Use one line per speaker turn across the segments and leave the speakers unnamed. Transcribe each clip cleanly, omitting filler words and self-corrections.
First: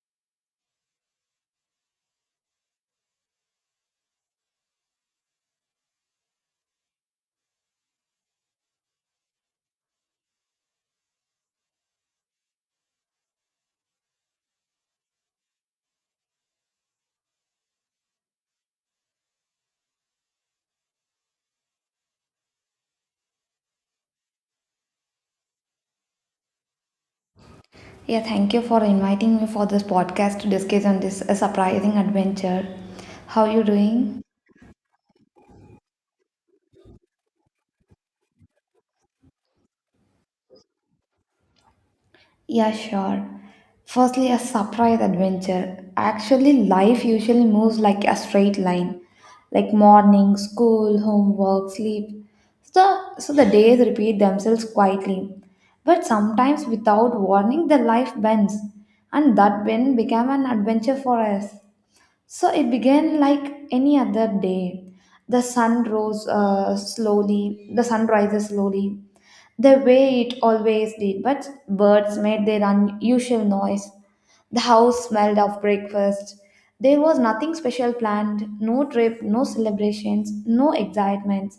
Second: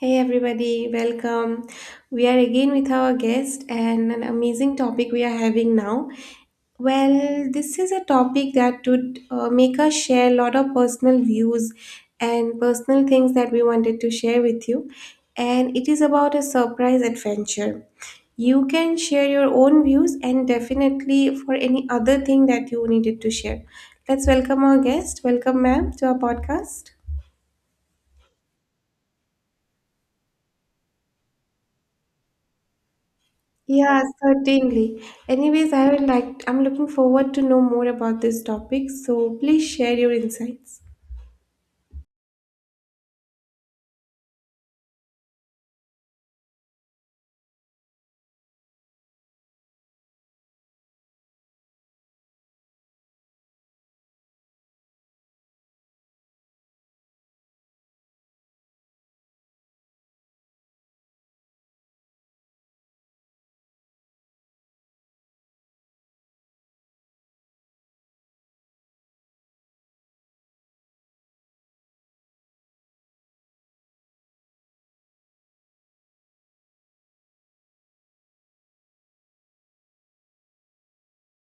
Hey everybody, welcome. We are again with our guest and an amazing topic we are having now. Well, this is a topic that would make us share a lot of personal views and personal things that we wanted to share with you. And it is about a surprise adventure. You can share your own views and definitely for any other thing that you needed to share. Let's welcome our guest. Welcome, ma'am, to our podcast.
Yeah, thank you for inviting me for this podcast to discuss on this surprising adventure. How you
Yeah,
doing?
certainly. Anyways, I would like, I'm looking forward to know more about this topic, so please share your insights.
Yeah, sure. Firstly, a surprise adventure. Actually, life usually moves like a straight line, like morning, school, homework, sleep. So the days repeat themselves quietly. But sometimes, without warning, the life bends, and that bend became an adventure for us. So it began like any other day. The sun rose slowly, the sun rises slowly, the way it always did, but birds made their unusual noise. The house smelled of breakfast. There was nothing special planned, no trip, no celebrations, no excitements.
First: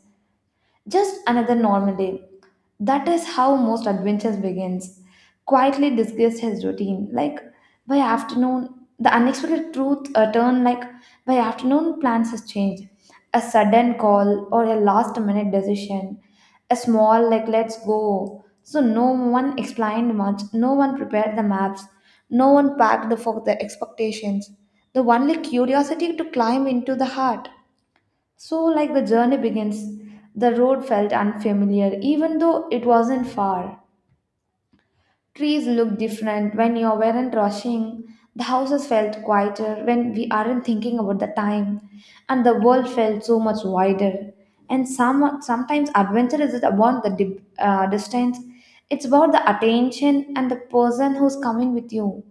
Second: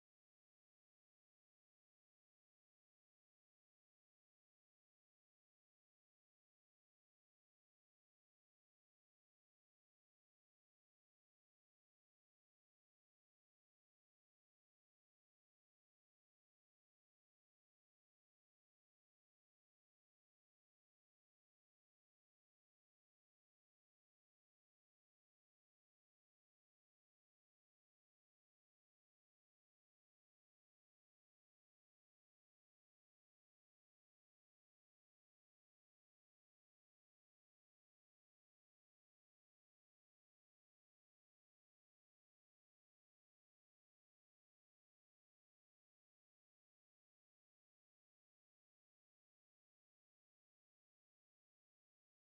Just another normal day. That is how most adventures begins. Quietly disguised his routine. Like by afternoon, the unexpected truth turned like by afternoon plans has changed. A sudden call or a last minute decision. A small like let's go. So no one explained much. No one prepared the maps. No one packed the for the expectations. The only curiosity to climb into the heart. So, like the journey begins, the road felt unfamiliar, even though it wasn't far. Trees looked different when you weren't rushing. The houses felt quieter when we aren't thinking about the time, and the world felt so much wider. And sometimes adventure isn't about the dip, distance; it's about the attention and the person who's coming with you.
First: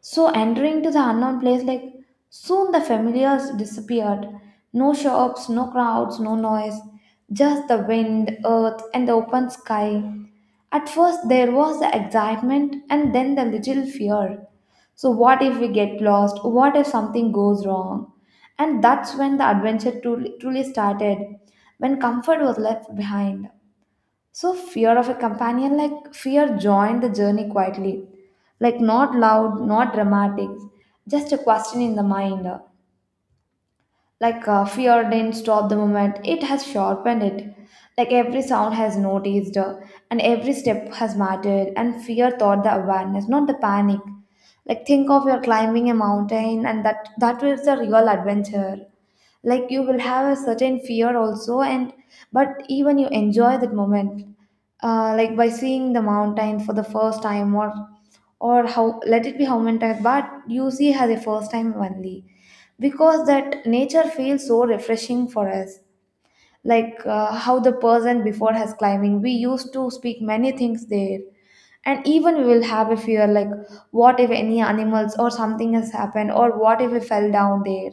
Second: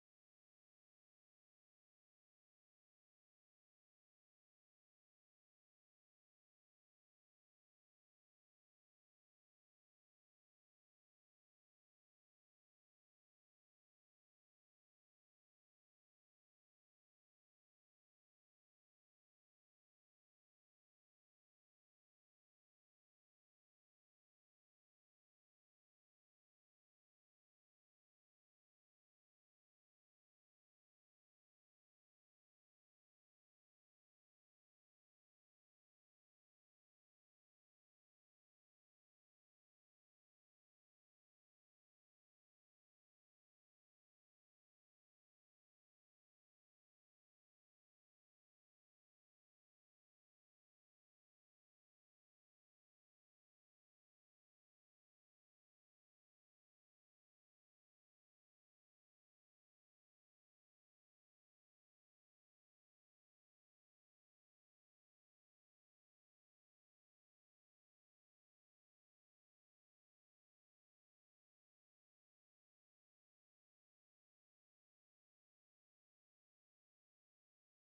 So entering to the unknown place, like soon the familiars disappeared. No shops, no crowds, no noise, just the wind, earth, and the open sky. At first there was the excitement and then the little fear. So what if we get lost? What if something goes wrong? And that's when the adventure truly started, when comfort was left behind. So fear of a companion, like fear joined the journey quietly. Like not loud, not dramatic, just a question in the mind. Like fear didn't stop the moment, it has sharpened it. Like every sound has noticed, and every step has mattered, and fear taught the awareness, not the panic. Like think of your climbing a mountain, and that was the real adventure. Like you will have a certain fear also, and but even you enjoy that moment. Like by seeing the mountain for the first time, or how let it be how many times, but you see it as a first time only because that nature feels so refreshing for us like how the person before has climbing we used to speak many things there, and even we will have a fear like what if any animals or something has happened, or what if we fell down there.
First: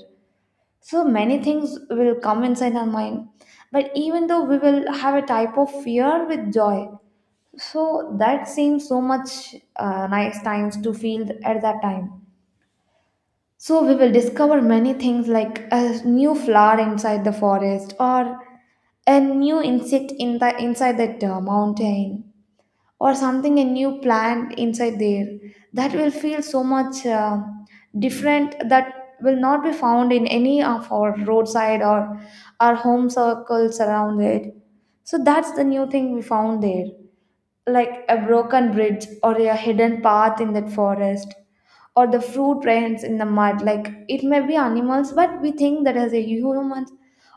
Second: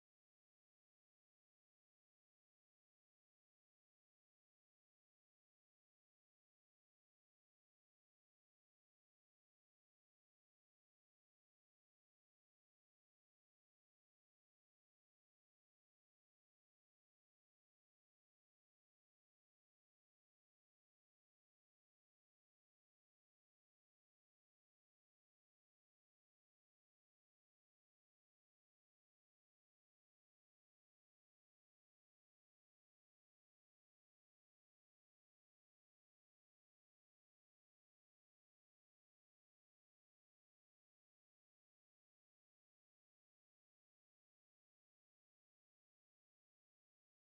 So many things will come inside our mind, but even though we will have a type of fear with joy. So that seems so much nice times to feel at that time. So we will discover many things like a new flower inside the forest, or a new insect in the inside that mountain, or something a new plant inside there. That will feel so much different that will not be found in any of our roadside or our home circles around it. So that's the new thing we found there, like a broken bridge or a hidden path in that forest, or the fruit rains in the mud, like it may be animals but we think that as a human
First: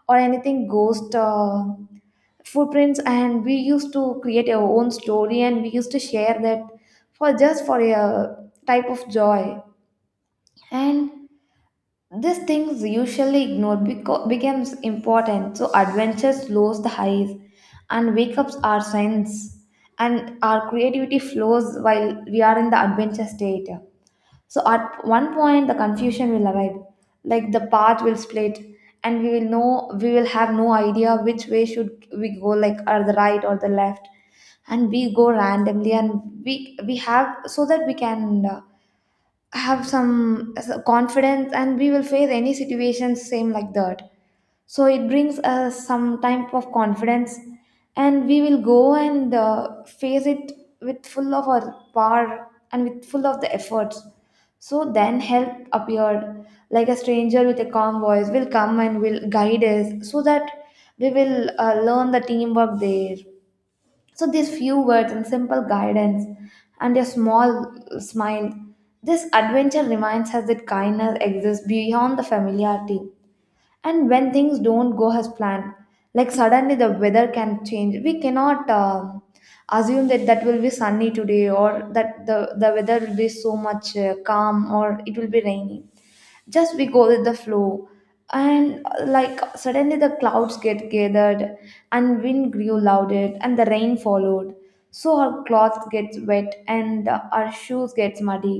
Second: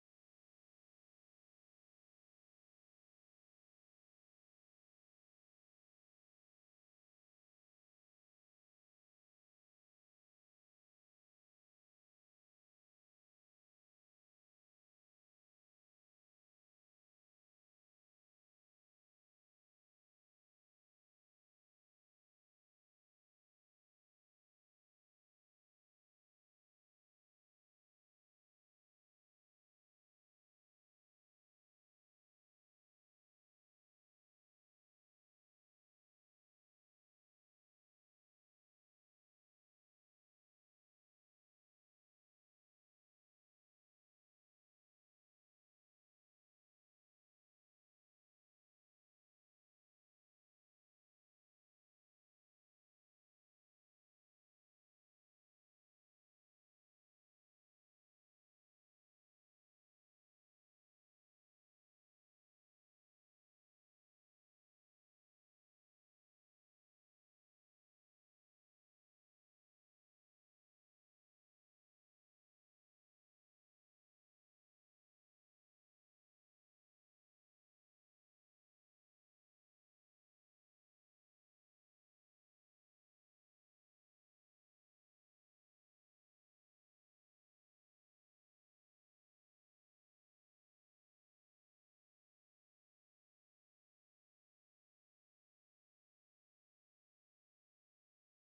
or anything ghost footprints, and we used to create our own story and we used to share that for just for a type of joy. And these things usually ignored becomes important, so adventures lose the highs, and wake-ups are signs, and our creativity flows while we are in the adventure state. So at one point, the confusion will arrive, like the path will split, and we will know we will have no idea which way should we go, like or the right or the left, and we go randomly, and we have so that we can. Have some confidence, and we will face any situation same like that. So it brings us some type of confidence, and we will go and face it with full of our power and with full of the efforts. So then help appeared like a stranger with a calm voice will come and will guide us, so that we will learn the teamwork there. So these few words and simple guidance and a small smile, this adventure reminds us that kindness exists beyond the familiarity. And when things don't go as planned, like suddenly the weather can change, we cannot assume that that will be sunny today, or that the weather will be so much calm, or it will be rainy. Just we go with the flow, and like suddenly the clouds get gathered, and wind grew louder and the rain followed. So our clothes gets wet and our shoes gets muddy,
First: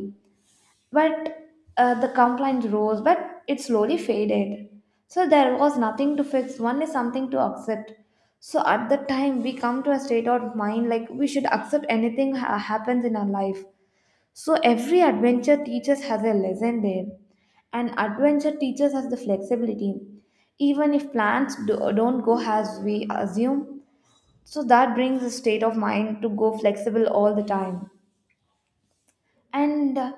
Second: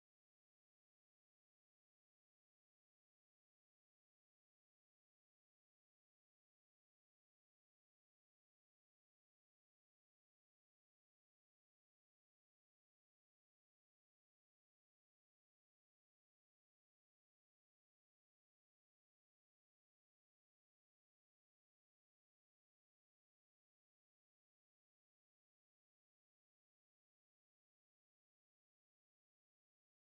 but the complaint rose, but it slowly faded. So there was nothing to fix, only something to accept. So at that time, we come to a state of mind like we should accept anything happens in our life. So every adventure teaches has a lesson there, and adventure teaches us the flexibility. Even if plans don't go as we assume, so that brings a state of mind to go flexible all the time, and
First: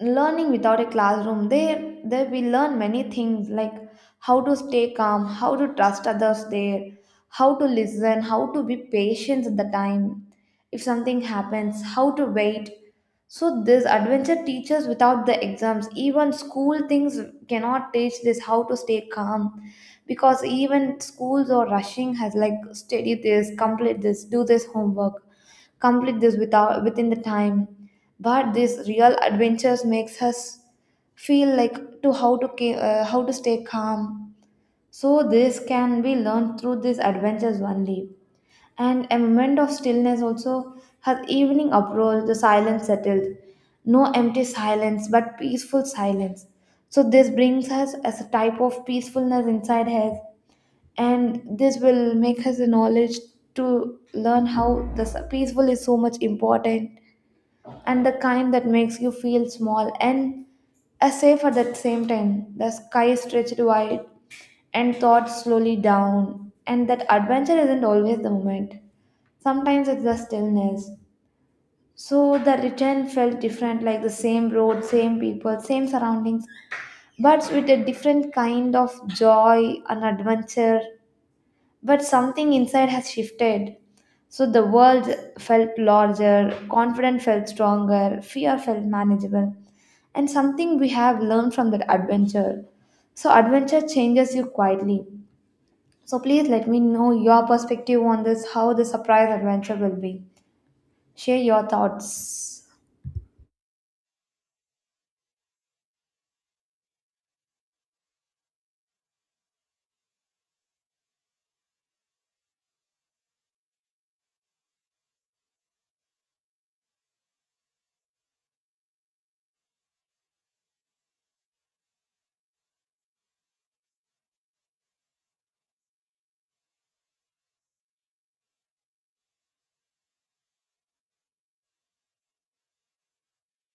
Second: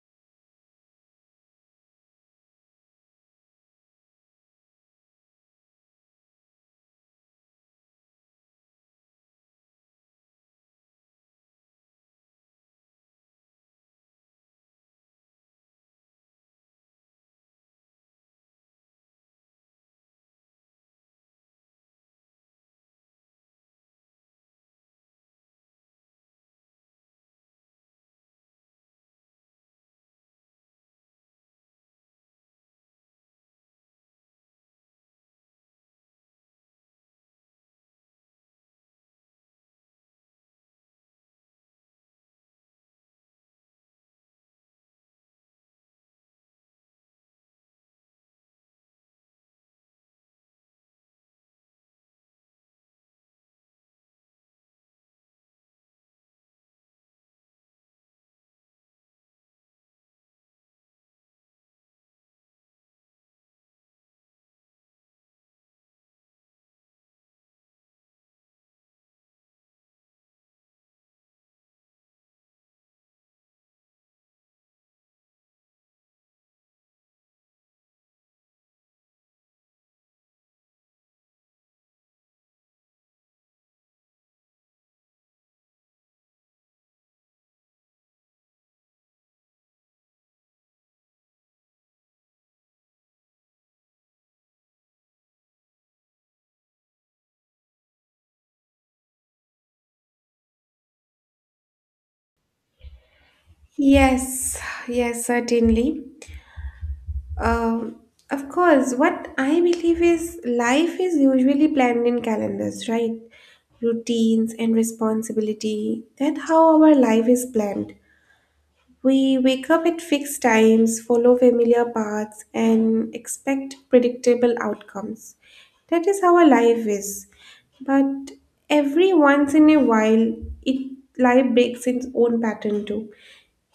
learning without a classroom there, there we learn many things like how to stay calm, how to trust others there, how to listen, how to be patient at the time, if something happens how to wait. So this adventure teaches without the exams, even school things cannot teach this, how to stay calm. Because even schools or rushing has like study this, complete this, do this homework, complete this without within the time. But these real adventures makes us feel like to how to how to stay calm. So this can be learned through these adventures only. And a moment of stillness also, has evening approach the silence settled. No empty silence but peaceful silence. So this brings us as a type of peacefulness inside us, and this will make us the knowledge to learn how the peaceful is so much important. And the kind that makes you feel small and a safe at the same time, the sky stretched wide and thoughts slowly down, and that adventure isn't always the moment, sometimes it's the stillness. So the return felt different, like the same road, same people, same surroundings, but with a different kind of joy and adventure. But something inside has shifted. So the world felt larger, confidence felt stronger, fear felt manageable, and something we have learned from that adventure. So adventure changes you quietly. So please let me know your perspective on this, how the surprise adventure will be. Share your thoughts.
Yes, yes, certainly. Um, of course, what I believe is life is usually planned in calendars, right? Routines and responsibility. That's how our life is planned. We wake up at fixed times, follow familiar paths, and expect predictable outcomes. That is how our life is. But every once in a while, it life breaks its own pattern too,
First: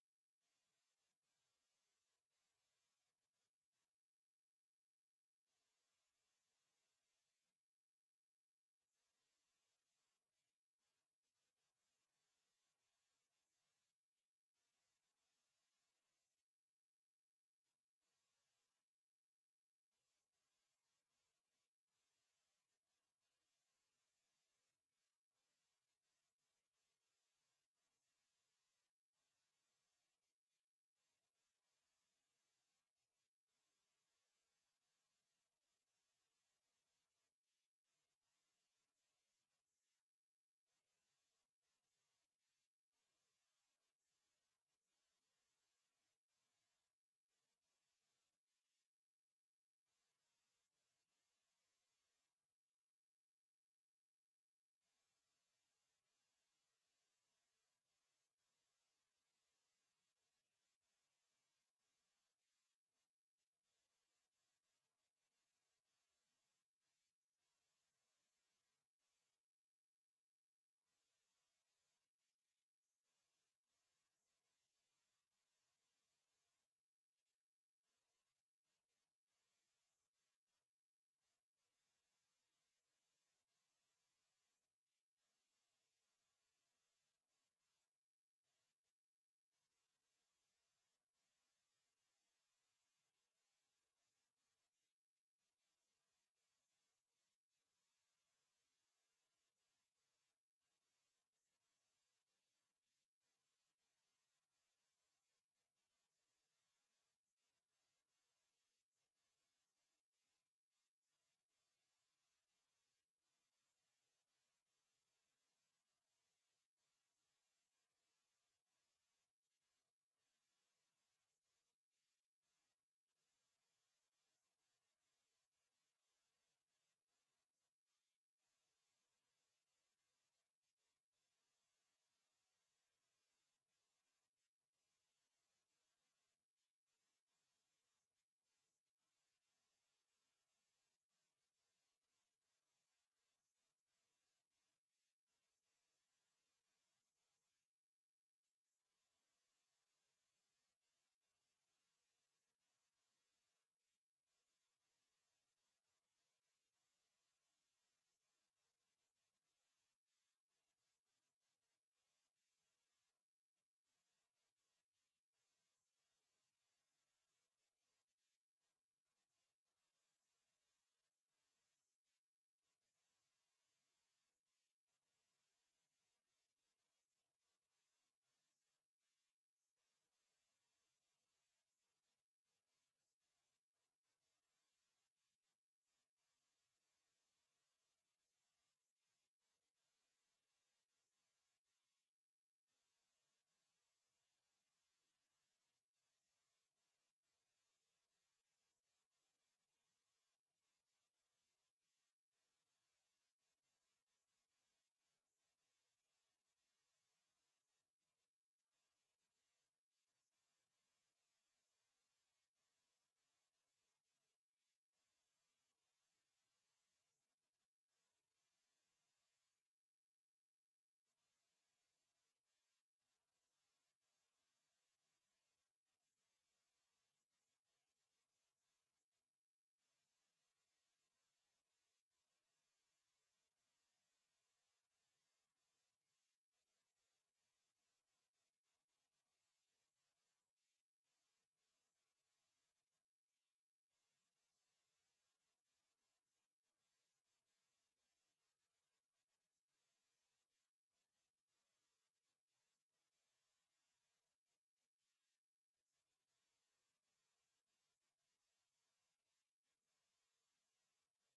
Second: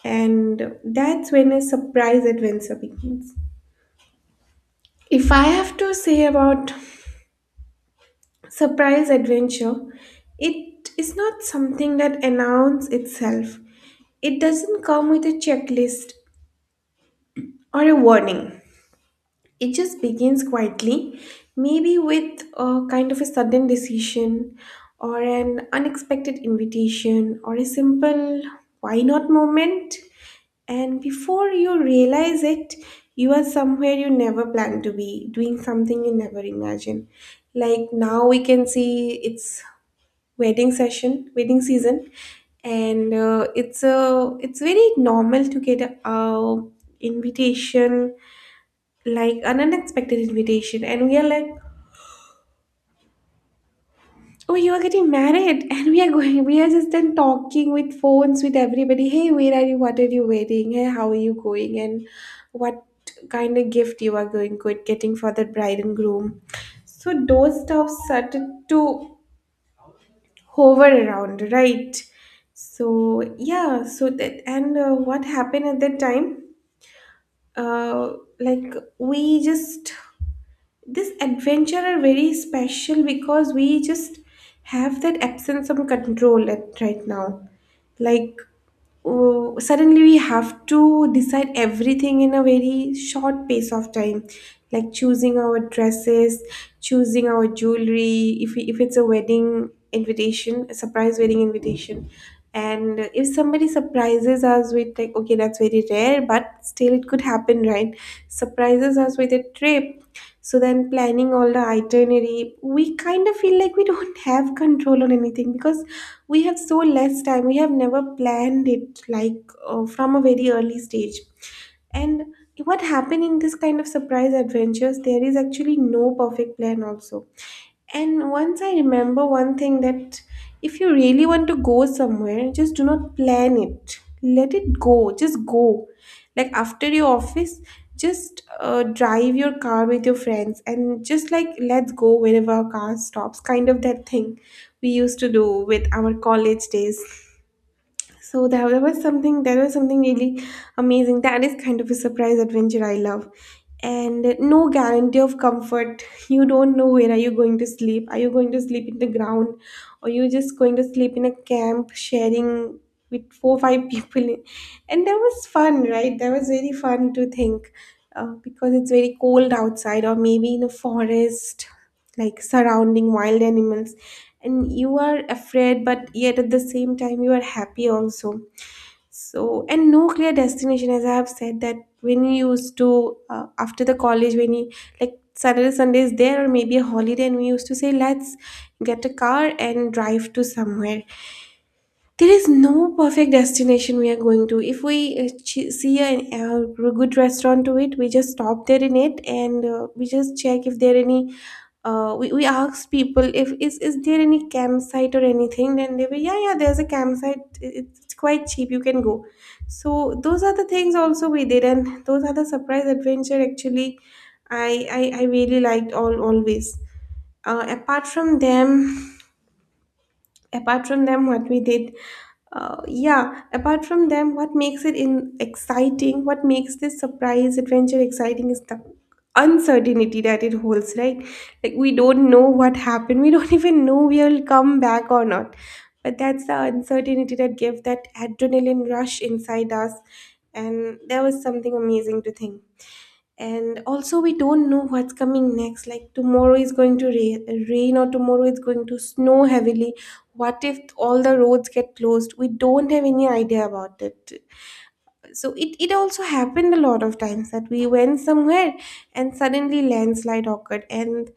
and that's when a surprise adventure begins. If I have to say about surprise adventure, it is not something that announces itself. It doesn't come with a checklist or a warning. It just begins quietly, maybe with a kind of a sudden decision or an unexpected invitation or a simple why not moment. And before you realize it, you are somewhere you never planned to be, doing something you never imagined. Like now we can see it's wedding season, and it's very normal to get a invitation, like an unexpected invitation, and we are like, oh, you are getting married and we are going. We are just then talking with phones with everybody, hey, where are you, what are you wearing, hey, how are you going, and what kind of gift you are going good getting for the bride and groom. So those stuff started to hover around, right? So yeah, so that, and what happened at that time, uh like we just, this adventure are very special because we just have that absence of control at right now. Like, oh, suddenly we have to decide everything in a very short pace of time, like choosing our dresses, choosing our jewelry, if it's a wedding invitation, a surprise wedding invitation. And if somebody surprises us with, like, okay, that's very rare but still it could happen, right? Surprises us with a trip, so then planning all the itinerary, we kind of feel like we don't have control on anything because we have so less time, we have never planned it, like from a very early stage. And what happened in this kind of surprise adventures, there is actually no perfect plan also. And once I remember one thing, that if you really want to go somewhere, just do not plan it. Let it go. Just go. Like after your office, just drive your car with your friends and just like, let's go wherever our car stops. Kind of that thing we used to do with our college days. So that was something, that was something really amazing. That is kind of a surprise adventure I love. And no guarantee of comfort. You don't know where are you going to sleep. Are you going to sleep in the ground, or you just going to sleep in a camp sharing with 4 5 people? And that was fun, right? That was very fun to think, because it's very cold outside or maybe in a forest, like surrounding wild animals, and you are afraid but yet at the same time you are happy also. So, and no clear destination, as I have said, that when you used to, after the college, when you, like, Saturday Sunday is there or maybe a holiday, and we used to say, let's get a car and drive to somewhere. There is no perfect destination we are going to. If we see a good restaurant to it, we just stop there in it, and we just check if there any. We ask people if is there any campsite or anything. Then they were, yeah, yeah, there's a campsite. It's quite cheap. You can go. So those are the things also we did, and those are the surprise adventure actually. I I really liked all always. Apart from them, apart from them, what we did, yeah, apart from them, what makes it in exciting, what makes this surprise adventure exciting, is the uncertainty that it holds, right? Like we don't know what happened, we don't even know we'll come back or not, but that's the uncertainty that gave that adrenaline rush inside us. And that was something amazing to think. And also we don't know what's coming next, like tomorrow is going to rain, or tomorrow is going to snow heavily. What if all the roads get closed? We don't have any idea about it. So it also happened a lot of times that we went somewhere and suddenly landslide occurred, and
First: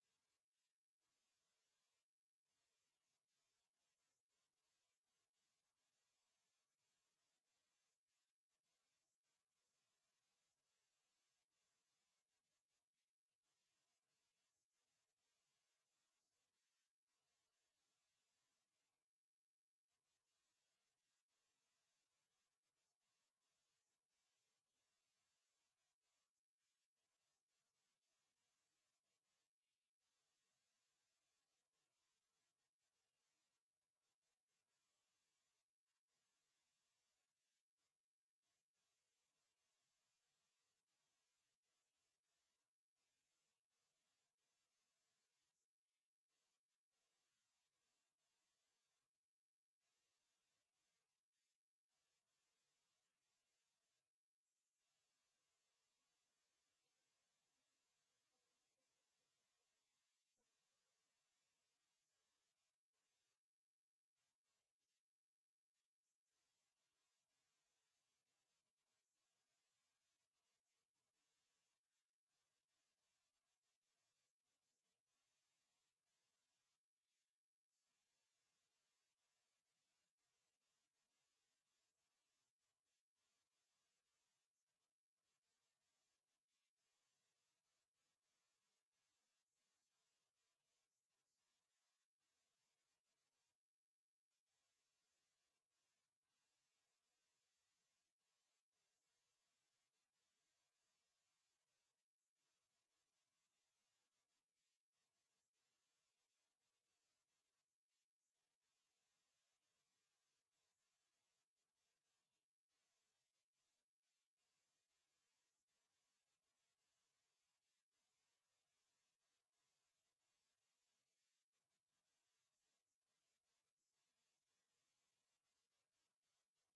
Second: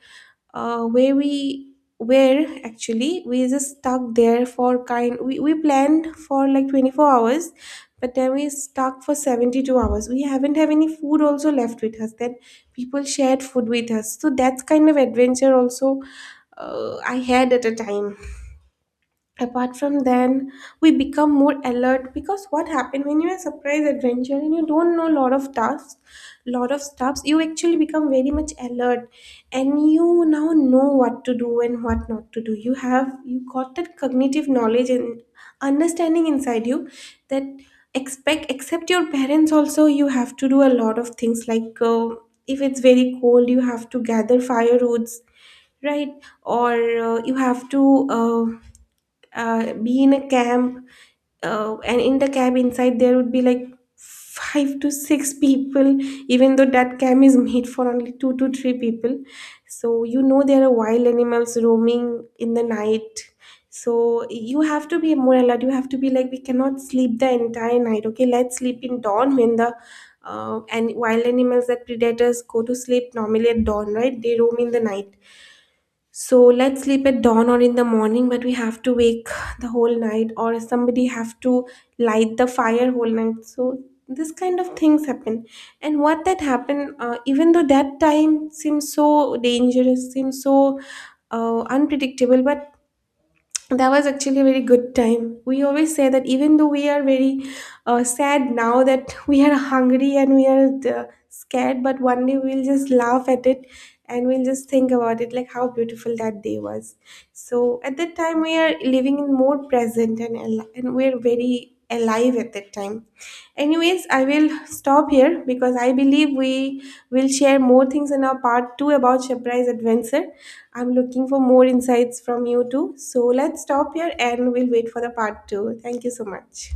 where we were actually, we just stuck there for kind we planned for like 24 hours, but then we stuck for 72 hours. We haven't have any food also left with us, then people shared food with us. So that's kind of adventure also I had at a time. Apart from then, we become more alert because what happened, when you're a surprise adventure and you don't know a lot of tasks, lot of stuffs, you actually become very much alert, and you now know what to do and what not to do. You have, you got that cognitive knowledge and understanding inside you, that expect except your parents also you have to do a lot of things, like if it's very cold you have to gather firewoods, right? Or you have to uh, be in a camp, and in the camp inside there would be like five to six people, even though that camp is made for only two to three people. So you know there are wild animals roaming in the night, so you have to be more alert. You have to be like, we cannot sleep the entire night, okay, let's sleep in dawn when the, and wild animals, that predators go to sleep normally at dawn, right, they roam in the night. So let's sleep at dawn or in the morning, but we have to wake the whole night, or somebody have to light the fire whole night. So this kind of things happen, and what that happened, even though that time seems so dangerous, seems so unpredictable, but that was actually a very good time. We always say that even though we are very sad now that we are hungry and we are uh, scared, but one day we'll just laugh at it and we'll just think about it like how beautiful that day was. So at that time we are living in more present and and we're very alive at that time. Anyways, I will stop here because I believe we will share more things in our part 2 about surprise adventure. I'm looking for more insights from you too, so let's stop here and we'll wait for the part 2. Thank you so much.